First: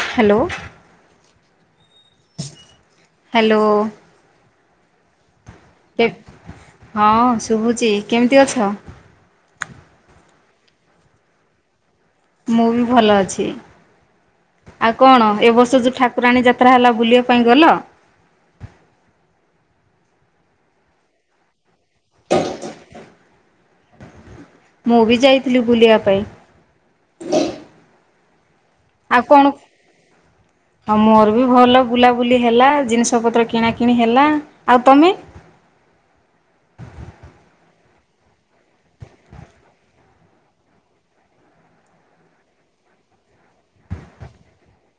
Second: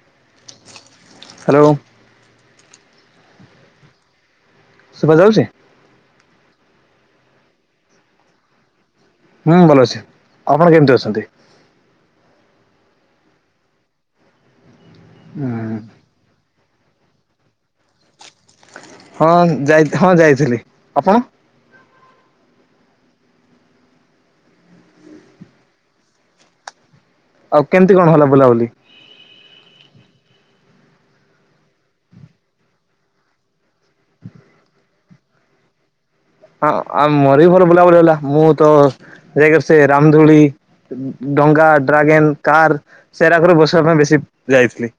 Hello. Hello. Hello. ଶୁଭା ଯାଉଛି। କେ ହଁ ଶୁଭୁଛି କେମିତି ଅଛ। ମୁଁ ଭଲ ଅଛି ଆପଣ କେମିତି ଅଛନ୍ତି। ମୁଁ ବି ଭଲ ଅଛି ଆଉ କଣ ଏ ହୁଁ ବର୍ଷ ଯୋଉ ଠାକୁ ରାଣି ଯାତ୍ରା ହେଲା ବୁଲିବା ପାଇଁ ଗଲ। ହଁ ଯାଇ ହଁ ଯାଇଥିଲି ଆପଣ। ମୁଁ ବି ଯାଇଥିଲି ବୁଲିବା ପାଇଁ। ଆଉ କେମିତି କଣ ହେଲା ବୁଲାବୁଲି। ଆଉ କଣ। ହଁ ମୋର ବି ଭଲ ରେ ବୁଲାବୁଲି ହେଲା ଜିନିଷ ପତ୍ର କିଣା କିିଣି ହେଲା। ଆଉ ତମେ। ହଁ ଆଉ ମୋର ବି ଭଲ ବୁଲାବୁଲି ହେଲା ମୁଁ ତ ଯାଇକି ସେ ରାମ ଦୁଳି। ଡଙ୍ଗା ଡ୍ରାଗେନ କାର୍ ସେରାକରେ ବସିବା ପାଇଁ ବେଶି ଯାଇଥିଲି।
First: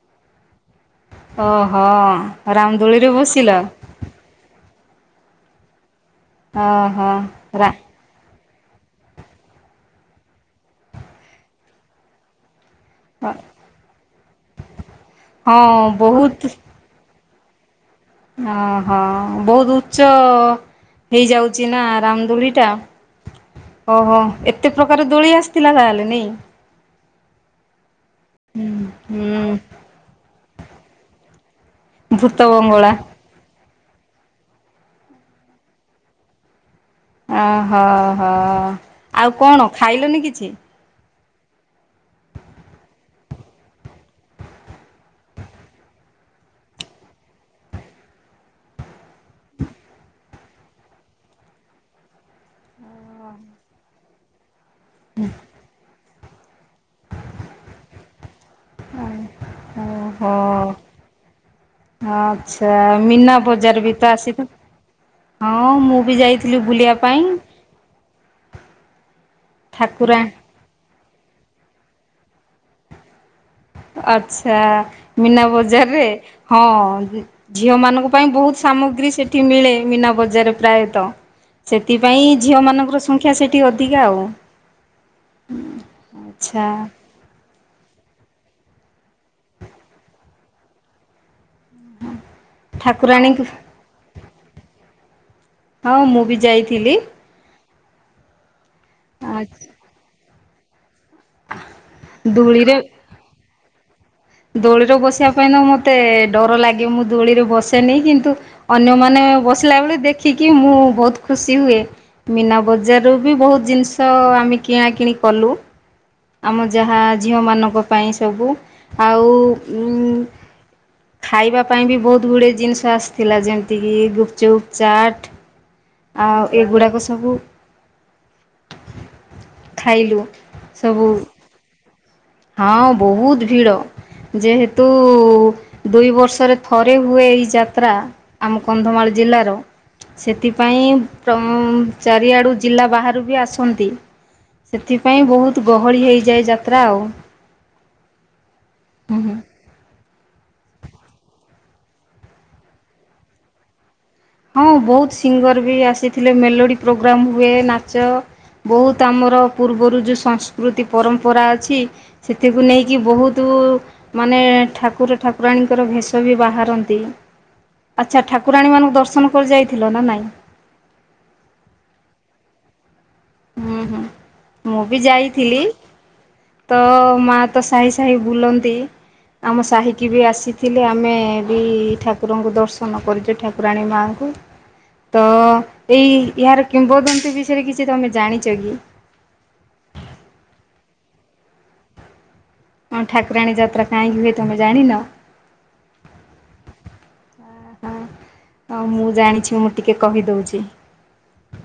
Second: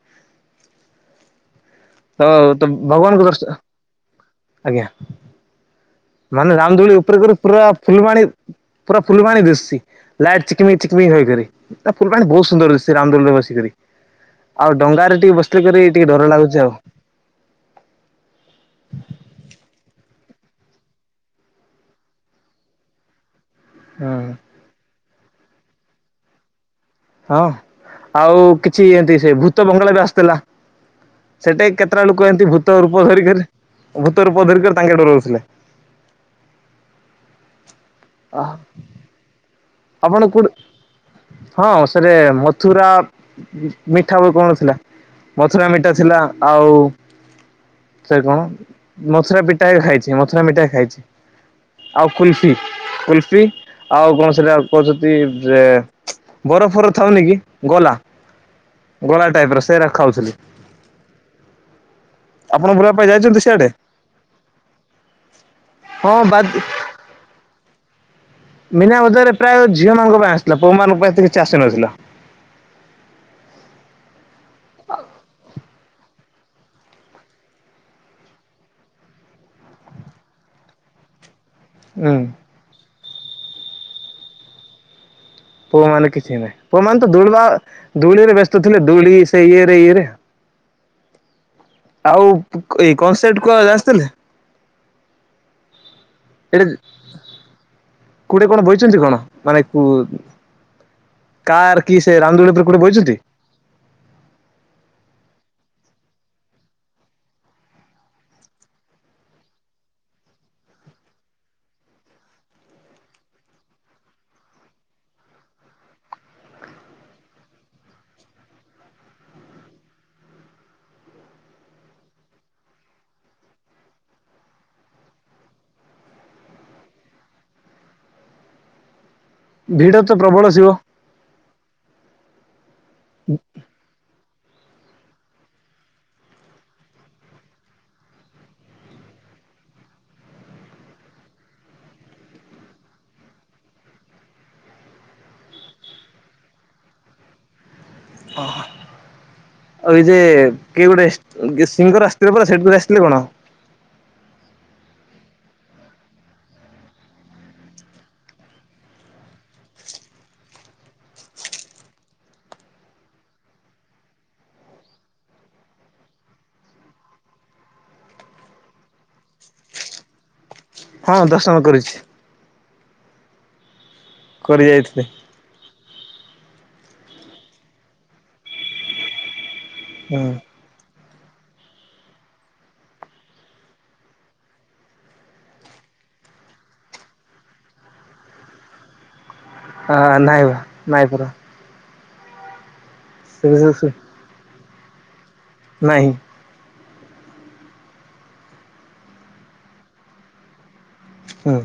ଓହୋ ତ ତ ରାମ ଦୁଳିରେ ଭଗବାନଙ୍କୁ ଦର୍ଶ ବସିଲ। ଆଜ୍ଞା। ମାନେ ରାମ ଦୁଳି ଓହୋ ଉପରେ କରେ ପୁରା ରା ଫୁଲବାଣୀ। ପୁରା ଫୁଲବାଣି ଦିଶୁଛି ଲାଇଟ ଚିକ୍ ମିକ୍ ଚିକ୍ ମିକ୍ ହେଇକରି ତା ଫୁଲବାଣି ବହୁତ ସୁନ୍ଦର ଦିସି ଛି ରାମଦୋଳିରେ ବସିକରି ଆଉ ଡଙ୍ଗାରେ ଟିକେ ହଁ ବସି ଥେ କିରି ଟିକେ ଡର ବହୁତ ଲାଗୁଛି ଆଉ। ଓହୋ ବହୁତ ଉଚ୍ଚ ହେଇଯାଉଛି ନା ରାମଦୁଳି ଟା। ଓହୋ ହୁଁ ଏତେ ପ୍ରକାର ଦୋଳି ଆସିଥିଲା ତାହେଲେ ନେଇ। ହଁ ଆଉ ହୁଁ କିଛି ଏଁତି ସେ ହୁଁ ଭୂତ ବଙ୍ଗଳା ବି ଆସିଥିଲା ସେଟା ବି କେ କେତ ଟା ଲୋକ ଏ‌ଁ ତି ଭୂତ ରୂପ ଧରିିକରି ଭୂତ ରୂପ ଧରିକରି ତାଙ୍କେ ଡରଉଥିଲେ। ଆ ହ ହ ଆଉ କଣ ଆପଣ ଖାଇଲୁନି କୋଉଠି କିଛି। ହଁ ସେଠେ ମଥୁରା ମିଠା ବି କଣ ଥିଲା। ମଥୁରା ମିଠା ଥିଲା ଆଉ ସେ କଣ ମଥୁରା ପିଟାଏ ଖାଇଛି ମଥୁରା ମିଠାଏ ଖାଇଛି। ଆଉ କୁଲଫି କୁଲଫି ଆଉ କଣ ସେଇଟା କଉଚନ୍ତି ଯେ ବରଫର ଥୁଅନି କି ଗଲା। ଗୋଳା ଟାଇପ ର ସେରାକ ଓହୋ ଖାଉଚନ୍ତି। ଆପଣ ଆଚ୍ଛା ବୁଲିବା ପାଇଁ ମିନା ଯାଇଛନ୍ତି ସିଆଡେ? ବଜାରବି ତ ଆସିବ। ହଁ ମୁଁ ବି ହଁ ବାଦ ଯାଇଥିଲି ବୁଲିବା ପାଇଁ। ମିନା ବଜାରେ ପ୍ରାୟ ଝିଅ ଠାକୁରା ମାନଙ୍କ ପାଇଁ ଆସିଥିଲା ପୁଅ ମାନଙ୍କ ପାଇଁ ଏତେ କିଛି ଆସିନଥିଲା। ଆଚ୍ଛା ମୀନା ବଜାରରେ ହଁ। ଝିଅ ମାନଙ୍କ ପାଇଁ ବହୁତ ସାମଗ୍ରୀ ସେଠି ମିଳେ ମୀନା ବଜାରରେ ପ୍ରାୟତଃ। ହୁଁ ସେଥିପାଇଁ ଝିଅ ମାନଙ୍କର ସଂଖ୍ୟା ସେଠି ଅଧିକା ଆଉ। ପୁଅ ମାନେ କିଛି ଆଚ୍ଛା ନାହିଁ ପୁଅ ମାନେ ତ ଦୁଳ୍ବା, ଦୋଳିରେ ବ୍ୟସ୍ତ ଥିଲେ ଦୋଳି ସେ ଇଏରେ ଇଏରେ। ଆଉ ଏଇ କନସେଟ୍ ଠାକୁରାଣୀଙ୍କୁ କଣ ଆସିଥିଲେ? ହଁ ମୁଁ ବି ଯାଇଥିଲି। ଖୁଡି କଣ କଇଛନ୍ତି କଣ ମାନେ କୁ କାର୍ କି ସେ ରାମଦୁଳି ଉପରେ ଧୂଳିରେ କୋଉଠି ବଇଛନ୍ତି? ଦୋଳିରେ ବସିବା ପାଇଁ ତ ମୋତେ ଡର ଲାଗେ ମୁଁ ଦୋଳିରେ ବସେନି କିନ୍ତୁ ଅନ୍ୟମାନେ ବସିଲା ବେଳେ ଦେଖିକି ମୁଁ ବହୁତ ଖୁସି ହୁଏ। ମୀନା ବଜାରରୁ ବି ବହୁତ ଜିନିଷ ଆମେ କିଣାକିଣି କଲୁ। ଆମ ଯାହା ଝିଅମାନଙ୍କ ପାଇଁ ସବୁ ଆଉ ଉଁ ଖାଇବା ପାଇଁ ବି ବହୁତ ଗୁଡ଼ିଏ ଜିନିଷ ଆସିଥିଲା ଯେମିତିକି ଗୁପଚୁପ୍, ଚାଟ୍ ଆଉ ଏଗୁଡ଼ାକ ସବୁ ଭିଡ ତ ଖାଇଲୁ ପ୍ରବଳ ଥିବ ସବୁ। ହଁ ବହୁତ ଭିଡ଼। ଯେହେତୁ ଦୁଇ ବର୍ଷରେ ଥରେ ହୁଏ ଏଇ ଯାତ୍ରା ଆମ କନ୍ଧମାଳ ଜିଲ୍ଲାର ସେଥିପାଇଁ ପ୍ରମ ଚାରିଆଡୁ ଜିଲ୍ଲା ବାହାରୁ ବି ଆସନ୍ତି। ସେଥିପାଇଁ ବହୁତ ଗହଳି ହେଇଯାଏ ଯାତ୍ରା ଆଉ। ଓହୋ ହୁଁ ହୁଁ ଆଉ ଏଇ ଯେ କିଏ ଗୋଟାଏ ବିଶିଙ୍କ ର ଆସିଥିଲେ ପରା ସେଗୁରୁ ଆସିଥିଲେ କଣ? ହଁ ବହୁତ ସିଙ୍ଗର ବି ଆସିଥିଲେ ମେଲୋଡ଼ି ପ୍ରୋଗ୍ରାମ୍ ହୁଏ ନାଚ ବହୁତ ଆମର ପୂର୍ବରୁ ଯେ ସଂସ୍କୃତି ପରମ୍ପରା ଅଛି। ସେଥିକୁ ନେଇକି ବହୁତ ମାନେ ଠାକୁର ଠାକୁରାଣୀଙ୍କର ଭେଷ ବି ବାହାରନ୍ତି। ଆଚ୍ଛା ଠାକୁରାଣୀ ମାନଙ୍କୁ ଦର୍ଶନ କରି ଯାଇଥିଲ ନା ନାଇଁ? ହଁ ଦର୍ଶନ କରିଛି। ହୁଁ ହୁଁ କରି ମୁଁ ବି ଯାଇଥିଲେ ଯାଇ ଥିଲି, ତ ମା ତ ସାହି ସାହି ବୁଲନ୍ତି, ଆମ ସାହି କି ହୁଁ ବି ଆସିଥିଲେ ଆମେ ବି ଠାକୁରଙ୍କୁ ଦର୍ଶନ କରିଛୁ ଠାକୁରାଣୀ ମାଙ୍କୁ। ତ ଏଇ ଏହାର କିମ୍ବଦନ୍ତୀ ବିଷୟରେ କିଛି ତମେ ଜାଣିଛ କି? ହଁ ନାଇଁ ବା ନାଇଁ ପୁର। ଆମ ଠାକୁରାଣୀ ଯାତ୍ରା କାହିଁକି ହୁଏ ତମେ ଜାଣିନ? ନାଇଁ। ଆହା ତ ମୁଁ ଜାଣିଛି ମୁଁ ଟିକେ କହିଦଉଚି ହୁଁ।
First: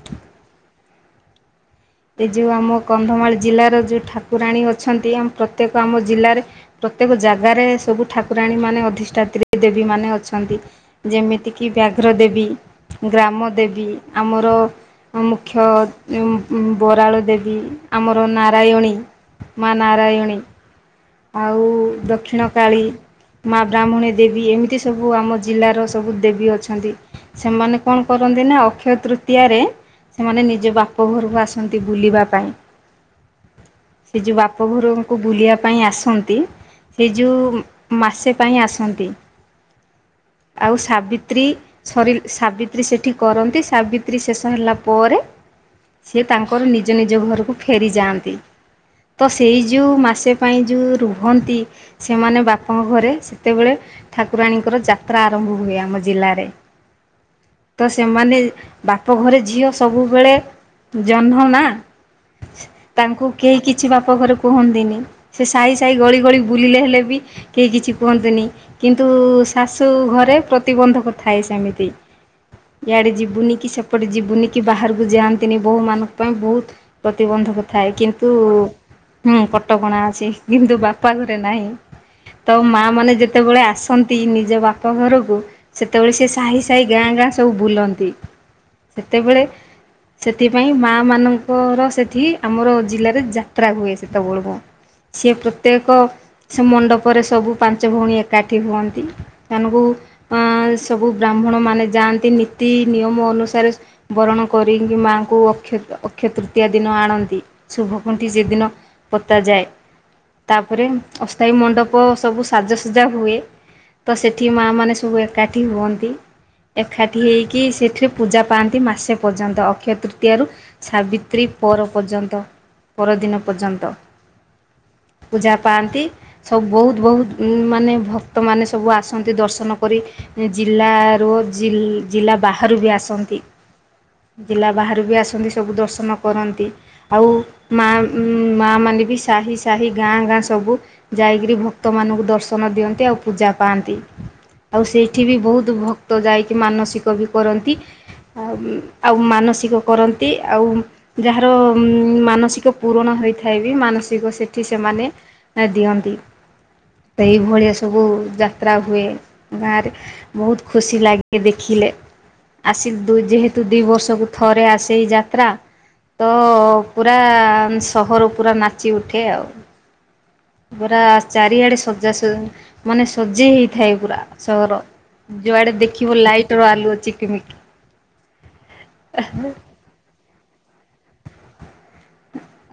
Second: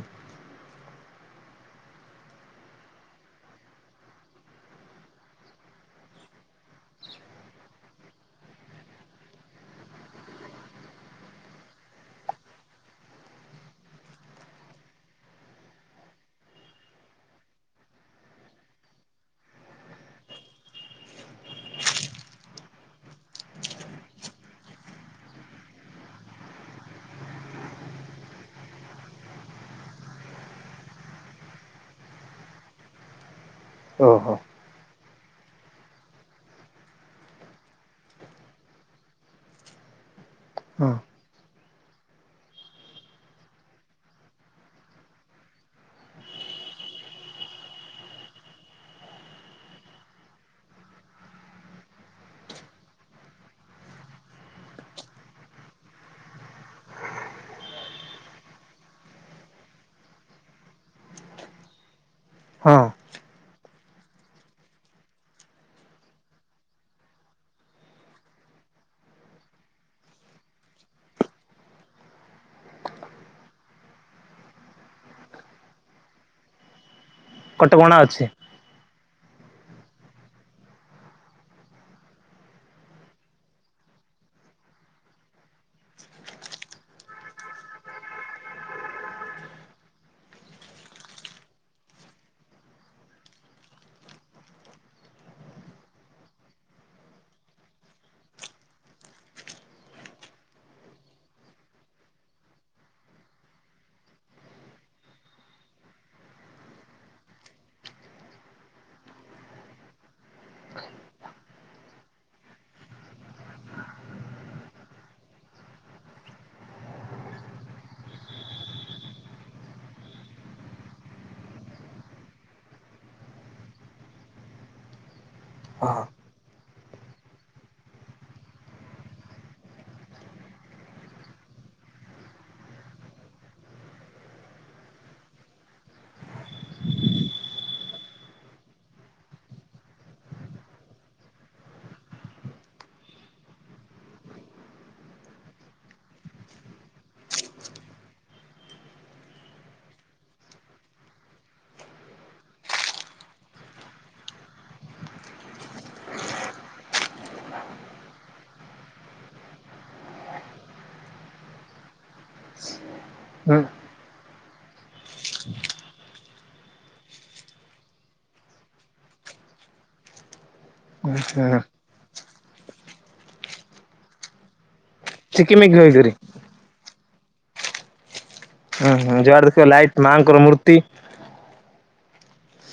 ଏ ଯେଉ ଆମ କନ୍ଧମାଳ ଜିଲ୍ଲାର ଯେଉ ଠାକୁରାଣୀ ଅଛନ୍ତି ଆମ ପ୍ରତ୍ୟେକ ଆମ ଜିଲ୍ଲାରେ ପ୍ରତ୍ୟେକ ଜାଗାରେ ସବୁ ଠାକୁରାଣୀ ମାନେ ଅଧିଷ୍ଠାତ୍ରୀି ଦେବୀ ମାନେ ଅଛନ୍ତି। ଯେମିତି କିି ବ୍ୟାଘ୍ର ଦେବୀ ଗ୍ରାମ ଦେବୀ ଆମର ମୁଖ୍ୟ ଉ ମ୍ ଉଁ ବରାଳ ଦେବୀ ଆମର ନାରାୟଣୀ ମା ନାରାୟଣୀ। ଆଉ ଦକ୍ଷିଣକାଳୀ ମା ବ୍ରାହ୍ମଣୀ ଦେବୀ ଏମିତି ସବୁ ଆମ ଜିଲ୍ଲାର ସବୁ ଦେବୀ ଅଛନ୍ତି। ସେମାନେ କଣ କରନ୍ତି ନା ଅକ୍ଷୟ ତୃତୀୟରେ ସେମାନେ ନିଜ ବାପ ଘରୁ କୁ ଆସନ୍ତି ବୁଲିବା ପାଇଁ। ସେ ଯୋ ଓହୋ ବାପ ଘରୁଙ୍କୁ ବୁଲିଆ ପାଇଁ ଆସନ୍ତି ସେ ଯୋଉ ମାସେ ପାଇଁ ଆସନ୍ତି ଆଉ ହଁ ସାବିତ୍ରୀ ସରି ସାବିତ୍ରୀ ସେଠି କରନ୍ତି ସାବିତ୍ରୀ ଶେଷ ହେଲା ପରେ ସେ ତାଙ୍କର ନିଜ ନିଜ ଘରକୁ ଫେରିଯାଆନ୍ତି। ତ ସେଇ ଯେଉ ମାସେ ପାଇଁ ଯୋଉ ରୁହନ୍ତି ସେମାନେ ବାପ ଘରେ ସେତେବେଳେ ଠାକୁରାଣୀଙ୍କର ଯାତ୍ରା ଆରମ୍ଭ ହୁଏ ଆମ ଜିଲ୍ଲାରେ। ତ ସେମାନେ ବାପଘରେ ଝିଅ ସବୁବେଳେ ଜହ୍ନ ନା ହଁ ତାଙ୍କୁ କେହି କିଛି ବାପ ଘରେ କୁହନ୍ତିନି। ସେ ସାଇ ସାଇ ଗଳି ଗଳି ବୁଲିଲେ ହେଲେ ବି କେହି କିଛି କୁହନ୍ତିୁନି କିନ୍ତୁ ଶାଶୁ ଘରେ ପ୍ରତିବନ୍ଧକ ଥାଏ ସେମିତି। ଇଆଡେ ଯିବୁନି କି ସେପଟେ ଯିବୁନି କି ବାହାରକୁ ଯାନ୍ ତିନି ବୋହୂମାନଙ୍କ ପାଇଁ ବହୁତ୍ ପ୍ରତିବନ୍ଧକ ଥାଏ କଟକଣା ଅଛି। କିନ୍ତୁ ହୁଁ କଟକଣା ଅଛି କିନ୍ତୁ ବାପା ଘରେ ନାହିଁ। ତ ମାଆ ମାନେ ଯେତେବେଳେ ଆସନ୍ତି ନିଜ ବାପ ଘରୁକୁ ସେତେବେଳେ ସେ ସାହି ସାହି ଗାଁ ଗାଁ ସବୁ ବୁଲନ୍ତି ସେତେବେଳେ ସେଥିପାଇଁ ମା ମାନଙ୍କର ସେଠି ଆମର ଜିଲ୍ଲାରେ ଯାତ୍ରା ହୁଏ ସେତବଳକୁ। ସିଏ ପ୍ରତ୍ୟେକ ସେ ମଣ୍ଡପରେ ସବୁ ପାଞ୍ଚ ଭଉଣୀ ଏକାଠି ହୁଅନ୍ତି ସେମାନଙ୍କୁ ଅଁ ସବୁ ବ୍ରାହ୍ମଣମାନେ ଯାଆନ୍ତି ନୀତି ନିୟମ ଅନୁସାରେ ବରଣ କରିଙ୍କି ମାଆଙ୍କୁ ଅକ୍ଷତ୍ ଅକ୍ଷୟ ତୃତୀୟା ଦିନ ଆଣନ୍ତି ଶୁଭକୁଣ୍ଠି ସେଦିନ ପତା ଯାଏ ତାପରେ ଅସ୍ଥାୟୀ ମଣ୍ଡପ ସବୁ ସାଜସଜା ହୁଏ ତ ସେଠି ମାଆ ମାନେ ସବୁ ଏକାଠି ହୁଅନ୍ତି। ଏକାଠି ହୋଇକି ସେଠି ପୂଜା ପାଆନ୍ତି ମାସେ ପର୍ଯ୍ୟନ୍ତ। ଅକ୍ଷୟ ତୃତୀୟାରୁ ସାବିତ୍ରୀ ପର ପର୍ଯ୍ୟନ୍ତ ପରଦିନ ପର୍ଯ୍ୟନ୍ତ। ପୂଜା ପାଆନ୍ତି। ହଁ। ସବୁ ବହୁତ୍ ବହୁତ୍ ମାନେ ଭକ୍ତମାନେ ସବୁ ଆସନ୍ତି ଦର୍ଶନ କରି। ଜିଲ୍ଲା ରୁ ଜି ଜିଲ୍ଲା ବାହାରୁ ବି ଆସନ୍ତି। ଜିଲ୍ଲା ବାହାରୁ ବି ଆସନ୍ତି ସବୁ ଦର୍ଶନ କରନ୍ତି। ଆଉ ମା ମା ମାନେ ବି ସାହି ସାହି ଗାଁ ଗାଁ ସବୁ ଯାଇକିରି ଭକ୍ତ ମାନଙ୍କୁ ଦର୍ଶନ ଦିଅନ୍ତି ଆଉ ପୂଜା ପାଆନ୍ତି। ଆଉ ସେଇଠି ବି ବହୁତ୍ ଭକ୍ତ ଯାଇକି ମାନସିକ ବି କରନ୍ତି ଆଉ ଆଉ ମାନସିକ କରନ୍ତି ଆଉ ଯାହାର ମାନସିକ ପୂରଣ ହୋଇଥାଏ ବି ମାନସିକ ସେଠି ସେମାନେ ଦିଅନ୍ତି ତ ଏଇଭଳିଆ ସବୁ ଯାତ୍ରା ହୁଏ ଗାଁରେ। ବହୁତ ଖୁସି ଲାଗେ ଦେଖିଲେ ଆସ ଦୁଇ ହୁଁ ଯେହେତୁ ଦି ବର୍ଷକୁ ଥରେ ଆସେ ଏଇ ଯାତ୍ରା। ତ ପୁରା ସହର ପୁରା ନାଚି ଉଠେ ଆଉ। ପୁରା ହୁଁ ଚାରିଆଡେ ସଜା ସଜି ମାନେ ସଜେଇ ହେଇଥାଏ ପୁରା ସହର। ଯୁଆଡେ ଚିକିମିକି ହେଇକରି ଦେଖିବ ଲାଇଟ ର ଆଲୁଅ ଚିକିମିକି ହୁଁଁ ହଁ ଯୁଆଡ଼େ ଦେଖିବ ଲାଇଟ୍ ମାଆଙ୍କ ର ମୂର୍ତ୍ତି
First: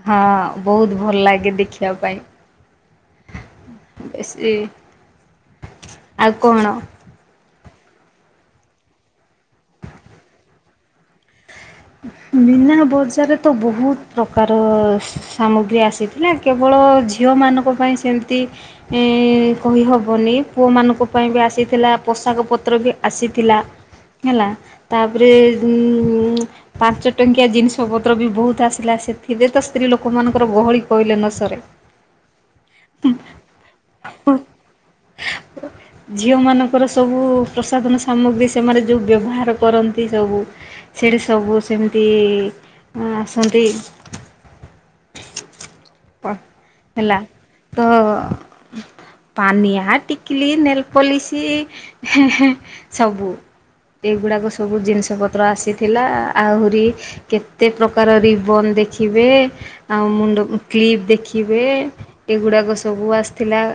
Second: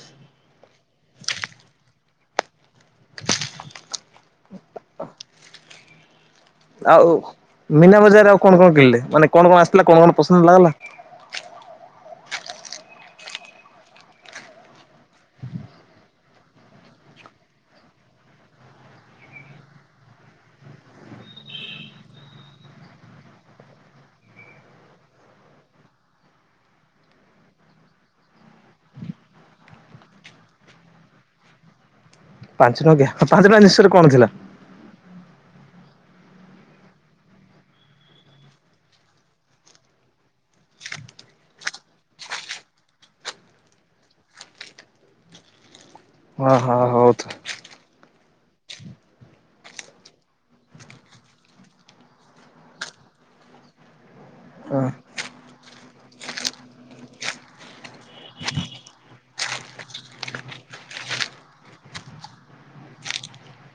ହଁ ବହୁତ ଭଲ ଲାଗେ ଦେଖିବା ପାଇଁ। ଏ ଶ୍ରି ଆଉ କଣ? ଆଉ ମୀନା ବଜାର ଆଉ କଣ କଣ କିଣିଲେ ମାନେ କଣ କଣ ଆସିଲା କଣ କଣ ପସନ୍ଦ ଲାଗିଲା? ମିନା ବଜାରରେ ତ ବହୁତ ପ୍ରକାର ସାମଗ୍ରୀ ଆସିଥା ହେଲା କେବଳ ଝିଅମାନଙ୍କ ପାଇଁ ସେମିତି କହିହେବନି ପୁଅମାନଙ୍କ ପାଇଁ ବି ଆସିଥିଲା ପୋଷାକ ପତ୍ର ବି ଆସିଥିଲା। ହେଲା ତାପରେ ଉଁ ଉଁ ପାଞ୍ଚ ଟଙ୍କିଆ ଜିନିଷପତ୍ର ବି ବହୁତ ଆସିଥିଲା। ସେଥିରେ ତ ସ୍ତ୍ରୀ ଲୋକମାନଙ୍କର ଗହଳି କହିଲେ ନ ସରେ। [inaudible] ପାଞ୍ଚ ଟଙ୍କିଆ। ପାଞ୍ଚ ଟଙ୍କିଆ ଜିନିଷରେ କଣ ଥିଲା? [inaudible] ଝିଅମାନଙ୍କର ସବୁ ପ୍ରସାଧନ ସାମଗ୍ରୀ ସେମାନେ ଯେଉଁ ବ୍ୟବହାର କରନ୍ତି ସବୁ। ସେଇଠି ସବୁ ସେମିତି ଆସନ୍ତି। ପ ହଁ ହଁ ହଉ ହେଲା ତ। ତ ପାନିଆ, ଟିକିଲି, ନେଲପଲିଶି ସବୁ। ଏଗୁଡ଼ାକ ସବୁ ଜିନିଷପତ୍ର ଆସିଥିଲା। ଆହୁରି କେତେ ପ୍ରକାର ରିବନ ଦେଖିବେ। ଆଉ ମୁଣ୍ଡକୁ କ୍ଲିପ୍ ଦେଖିବେ ଏଗୁଡ଼ାକ ସବୁ ଆସିଥିଲା।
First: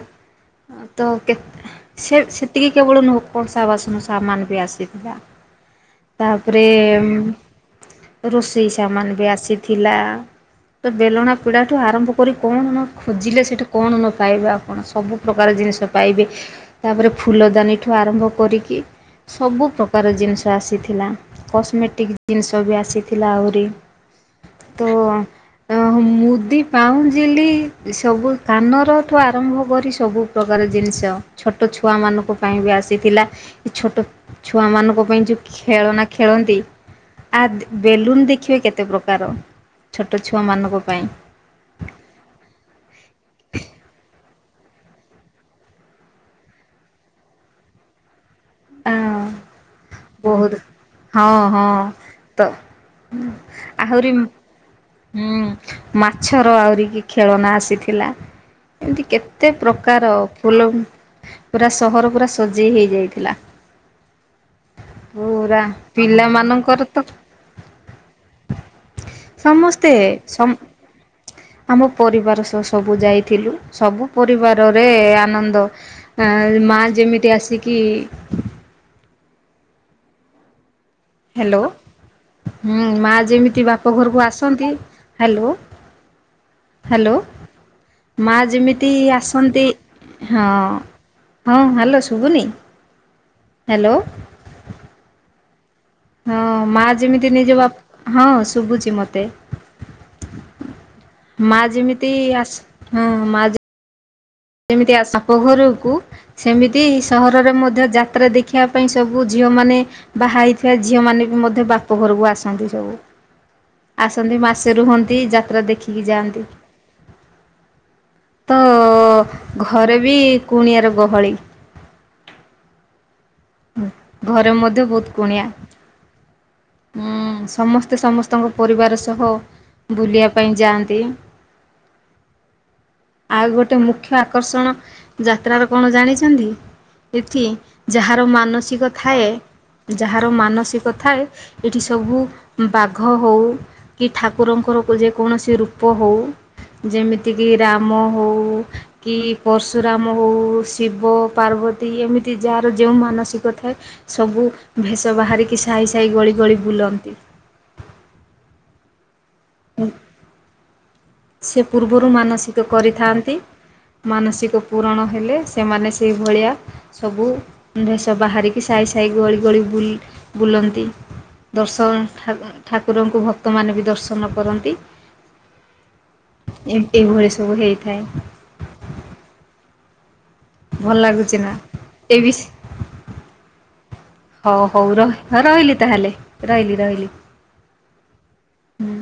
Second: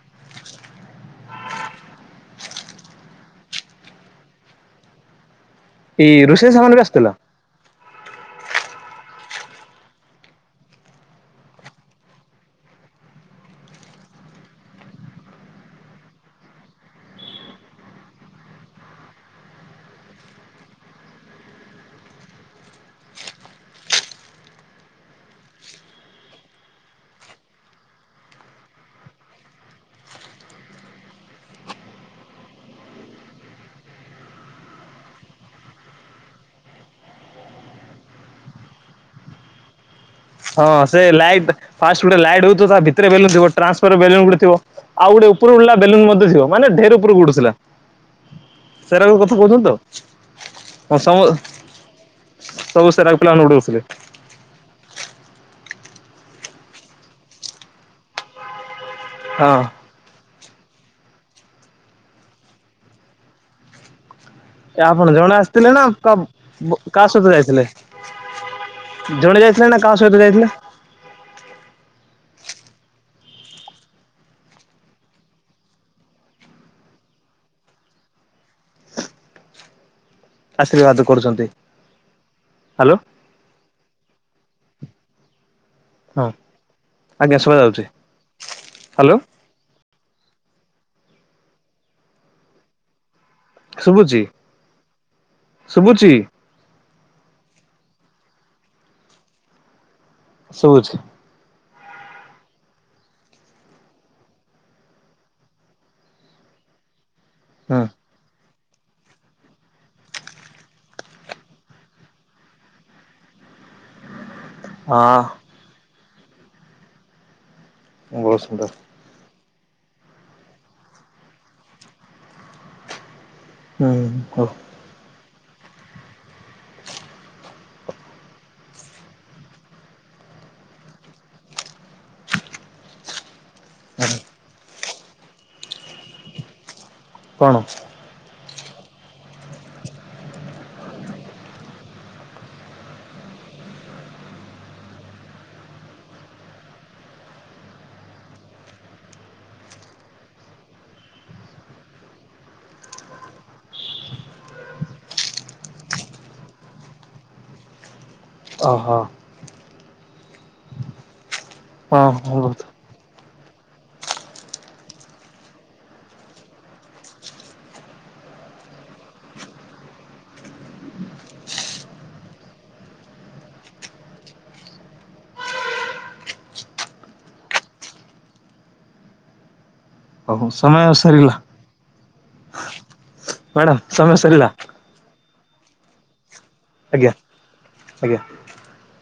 ତ କେତ ସେ ସେତିକି କେବଳ ନୁହଁ କଂସା ବାସନ ସାମାନ ବି ଆସିଥିଲା। ଏଇ ରୋଷେଇ ତାପରେ ସାମାନ ବି ଆସିଥିଲା? ରୋଷେଇ ସାମାନ ବି ଆସିଥିଲା। ତ ବେଲଣା ପିଡା ସେଠୁ ଆରମ୍ଭ କରି କଣ ନ ଖୋଜିଲେ ସେଇଠୁ କଣ ନ ପାଇବେ ଆପଣ ସବୁ ପ୍ରକାର ଜିନିଷ ପାଇବେ। ତାପରେ ଫୁଲଦାନୀଠୁ ଆରମ୍ଭ କରିକି ସବୁ ପ୍ରକାର ଜିନିଷ ଆସିଥିଲା। କସ୍ମେଟିକ ଜିନିଷ ବି ଆସିଥିଲା ଆହୁରି। ତ ମୁଦି ପାଉଁଜିଲି ସବୁ କାନରଠୁ ଆରମ୍ଭ କରି ସବୁ ପ୍ରକାର ଜିନିଷ। ଛୋଟ ଛୁଆମାନଙ୍କ ପାଇଁ ବି ଆସିଥିଲା। କି ଛୋଟ ଛୁଆ ମାନଙ୍କ ପାଇଁ ଯୋଉ ଖେଳ ନା ଖେଳନ୍ତି ଆଦ୍ ବେଲୁନ୍ ଦେଖିବେ କେତେ ପ୍ରକାର ଛୋଟ ଛୁଆ ମା ହଁ ସେ ଲାଇଟ୍ ଫାଷ୍ଟ ଗୋଟେ ଲାଇଟ୍ ହଉଥିବ ତା ଭିତରେ ବେଲୁନ୍ ଥିବ ଟ୍ରାନ୍ସପର ବେଲୁ ଗୋଟେ ଥିବ ଆଉ ଗୋଟେ ଉପର ଉଡିଲା ବେଲୁନ ମଧ୍ୟ ଥିବ ମାନେ ଢେର ଉପରକୁ ଉଡୁଥିଲା ଆ ସେ ରାକ କଥା କହୁଛନ୍ତି ତ ବହୁତ ହଁ ହଁ ତ ସବୁ ସେରାକ ପିଲାମାନେ ଉଡଉଥିଲେ ଆହୁରି ହୁଁ ମାଛର ଆହୁରି କି ଖେଳନା ଆସିଥିଲା ଏମିତି କେତେ ପ୍ରକ୍ ହଁ। ପ୍ରକାର ଫୁଲ ପୁରା ସହର ପୁରା ସଜେଇ ହେଇଯାଇଥିଲା ଏ ଆପଣ ଜଣେ ପୁରା ଆସିଥିଲେ ନା କା ପିଲା ମାନଙ୍କର ତ କାହା ଯାଇଥିଲେ। ଜଣେ ଯାଇଥିଲେ ନା ସମସ୍ତେ କାହା ସହିତ ଯାଇଥିଲେ? ସମ ଆମ ପରିବାର ସହ ସବୁ ଯାଇଥିଲୁ ସବୁ ପରିବାର ରେ ଆନନ୍ଦ ଆ ମା ଯେମିତି ଆସିକି ଆଶୀର୍ବାଦ କରୁଛ ହ୍ୟାଲୋ ହୁଁ ମାଁ ଯେମିତି ବାପ ଘରକୁ ଆସନ୍ତି ହ୍ୟାଲୋ ହଁ ହ୍ୟାଲୋ ଆଜ୍ଞା ଶୁଭା ଯାଉଛି। ମା ଯେମିତି ହ୍ୟାଲୋ ଆସନ୍ତି ହଁ ହଁ ହ୍ୟାଲୋ ଶୁଭୁନି? ହ୍ୟାଲୋ ଶୁଭୁଚି ଶୁଭୁଚି। ହଁ ମା ଯେମିତି ନିଜ ବାପ ହଁ ଶୁଭୁଛି ମୋତେ। ଶୁଭୁଛି। ମା ଯେମିତି ଆସ ହଁ ମା ଯେ ଯେମିତି ଆସ ବାପ ଘରକୁ ସେମିତି ସହର ରେ ହୁଁ ମଧ୍ୟ ଯା ତ୍ରା ଦେଖିବା ପାଇଁ ସବୁ ଝିଅ ମାନେ ବାହା ହେଇଥିବା ଝିଅ ମାନେ ବି ମଧ୍ୟ ବାପ ଘରକୁ ଆସନ୍ତି ସବୁ। ଆସନ୍ତି ମାସେ ରୁହନ୍ତି ହଁ ଯାତ୍ରା ଦେଖିକି ଯାଆନ୍ତି। ବହୁତ ତ ସୁନ୍ଦର। ଘରେ ବି କୁଣିଆ ର ଗହଳି। ହୁଁ ଘରେ ମଧ୍ୟ ବହୁତ କୁଣିଆ। ସମସ୍ତେ ସମସ୍ତଙ୍କ ପରିବାର ସହ ବୁଲିବା ପାଇଁ ଯାଆନ୍ତି। ଆଉ ଗୋଟେ ମୁଖ୍ୟ ଆକର୍ଷଣ ଯାତ୍ରାର କଣ ଜାଣିଛନ୍ତି? ଏଠି କଣ ଯାହାର ମାନସିକ ଥାଏ ଯାହାର ମାନସିକ ଥାଏ ଏଠି ସବୁ ବାଘ ହଉ କି ଠାକୁରଙ୍କର ଯେକୌଣସି ରୂପ ହଉ ଯେମିତି କିି ରାମ ହଉ କି ପଶୁରାମ ହଉ ଶିବ ପାର୍ବତୀ ଏମିତି ଯାହାର ଯେଉଁ ମାନସିକ ଥାଏ ସବୁ ଭେଷ ବାହାରିକି ସହି ସହି ଗଳି ଗଳି ବୁଲନ୍ତି। ଓହୋ। ସେ ପୂର୍ବରୁ ହଁ ବହୁତ ମାନସିକ କରିଥାନ୍ତି। ମାନସିକ ପୁରଣ ହେଲେ ସେମାନେ ସେଇ ଭଳିଆ ସବୁ ଭେଷ ବାହାରିକି ସାଇ ସାଇ ଗଳି ଗଳି ବୁଲନ୍ତି। ଦର୍ଶନ ଠାକୁରଙ୍କୁ ଭକ୍ତ ମାନେ ବି ଦର୍ଶନ କରନ୍ତି। ଏମିତି ଏଇ ଭଳି ସବୁ ହେଇଥାଏ। ରହୁଛି [unintelligible] ଭଲ ଲାଗୁଛି ନା ଏ ବି ମାଡାମ୍ ସମୟ ସରିଲା। ହଉ ହଉ ର ରହିଳି ତାହେଲେ ରହିଲି ରହିଲି। ହ୍ୟାଲେ। ହୁଁ।